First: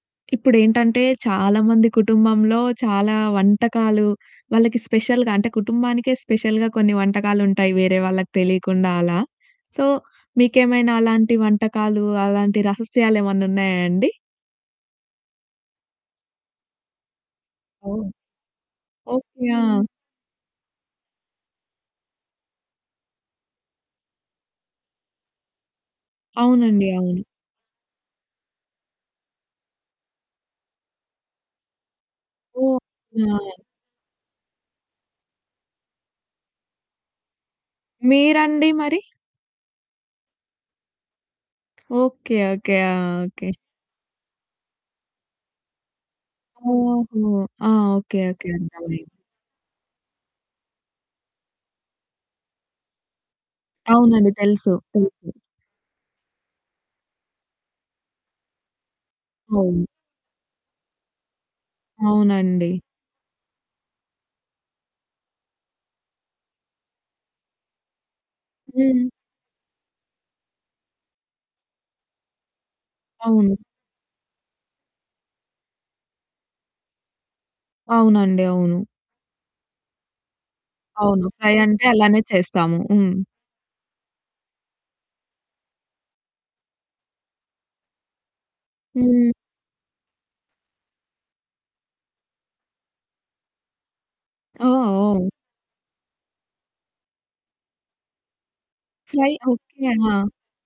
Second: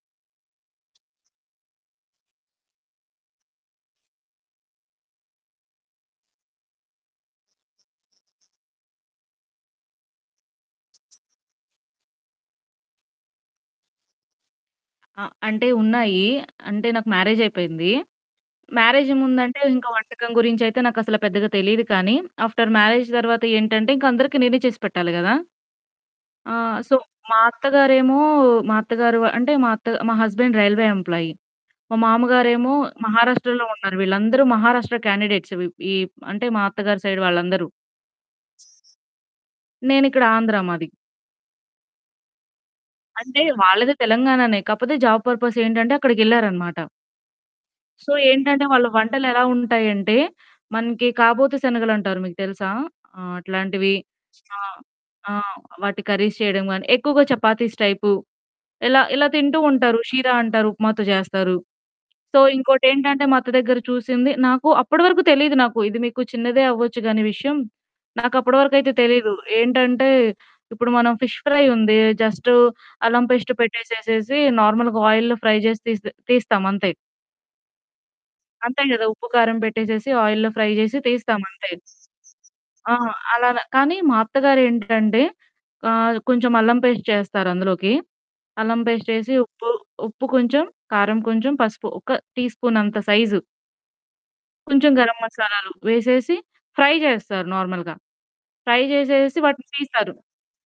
ఇప్పుడేంటంటే, చాలా మంది కుటుంబంలో చాలా వంటకాలు వాళ్ళకి స్పెషల్‌గా అంటే, కుటుంబానికే స్పెషల్‌గా కొన్ని వంటకాలుంటాయి వేరే వాళ్ళకి తెలియకుండా అలా. సో మీకేమైనా అలాంటి వంటకాలు, అలాంటి రహస్యా‌లేమన్నా ఉన్నాయా అండి? ఆ! అంటే ఉన్నాయీ. అంటే నాకు మ్యారేజైపోయింది. ఓహ్! Marriage okay. ముందంటే ఇంక ఆ! వంటకం గురించైతే నాకసల పెద్దగా తెలీదు కానీ, ఆఫ్టర్ మ్యారేజ్ తర్వాత ఏంటంటే, ఇంక అందరికి నేనే చేసి పెట్టాలి కదా! ఆహ్, అవునండి. సో అవును. మా అత్తగారేమో మా అత్తగారు అంటే, మా అత్త మా హస్బాండ్ రైల్వే ఎంప్లాయీ. మా మామగారేమో ఓకే. ఆ! మహారాష్ట్రలో ఉన్నారు. వీళ్ళందరూ మహారాష్ట్ర క్యాండిడేట్స్ ఈ అంటే, మా అత్తగారి సైడ్ వాళ్ళందరూ. మీరండి మరి? నేనిక్కడ ఆంధ్ర మాది. ఓకె. ఓకె. ఆ! అంటే, ఓకె. వాళ్ళది తెలంగాణానే కాకపోతే జాబ్ పర్పసేంటంటే అక్కడికెళ్ళారన్నమాట. ఓహో! ఆ! So okay. ఓకె. ఏంటంటే, వాళ్ళ అర్దమయింది. వంటలెలావుంటాయంటే, మనకి కాబోతీ శనగలంటారు మీకు తెలుసా? ఆహ్, అట్లాంటివి అవునండి. ఆ! తెలుసు. తెలుసు. ఆ! వాటి కర్రీస్ చేయడం గాని, ఎక్కువగా చపాతీస్ టైపు ఇలా ఇలా తింటూ అవును. ఉంటారు. షీరా అంటారు ఉప్మాతో చేస్తారు. సో అవునండి. ఇంకోటేంటంటే, మా అత్త దగ్గర చూసింది. నాకు అప్పటి వరకు తెలీదు నాకు, ఇది మీకు చిన్నదే అవ్వచ్చు కానీ విషయం నాకప్పటి వరకైతే హ్మ్. తెలీదు. ఏంటంటే, ఇప్పుడు మనం ఫిష్ ఫ్రై ఉంది జస్ట్ అల్లం పేస్ట్ అవును. పెట్టేసేసి, నార్మల్‌గా ఆయిల్‌‌లో ఫ్రై చేసి తీ తీస్తామంతే. అవునండి. అవును. అంతే కదా! ఉప్పు కారం పెట్టేసేసి, ఆయిల్‌లో ఫ్రై చేసి అవును. ఫ్రై తీస్తామంతే. అంటే, అలానే చేస్తాము. ఆ! హ్మ్. అలాన. కానీ మా అత్తగారేంటంటే ఆహ్, కొంచెం అల్లం పేస్ట్ చేస్తారు అందులోకి. అల్లం పేస్ట్ హ్మ్. చేసి, ఉప్పు ఉప్పు కొంచెం, కారం కొంచెం, పసుపు ఒక టీ స్పూన్ అంత సైజు. ఓహ్! కొంచెం గరం ఓహ్! మసాలాలు వేసేసి, ఫ్రై చేస్తారు నార్మల్‌గా. ఫ్రై ఫ్రై చేసేసి, వాటిని ఓకె. తీస్తారు. ఆ!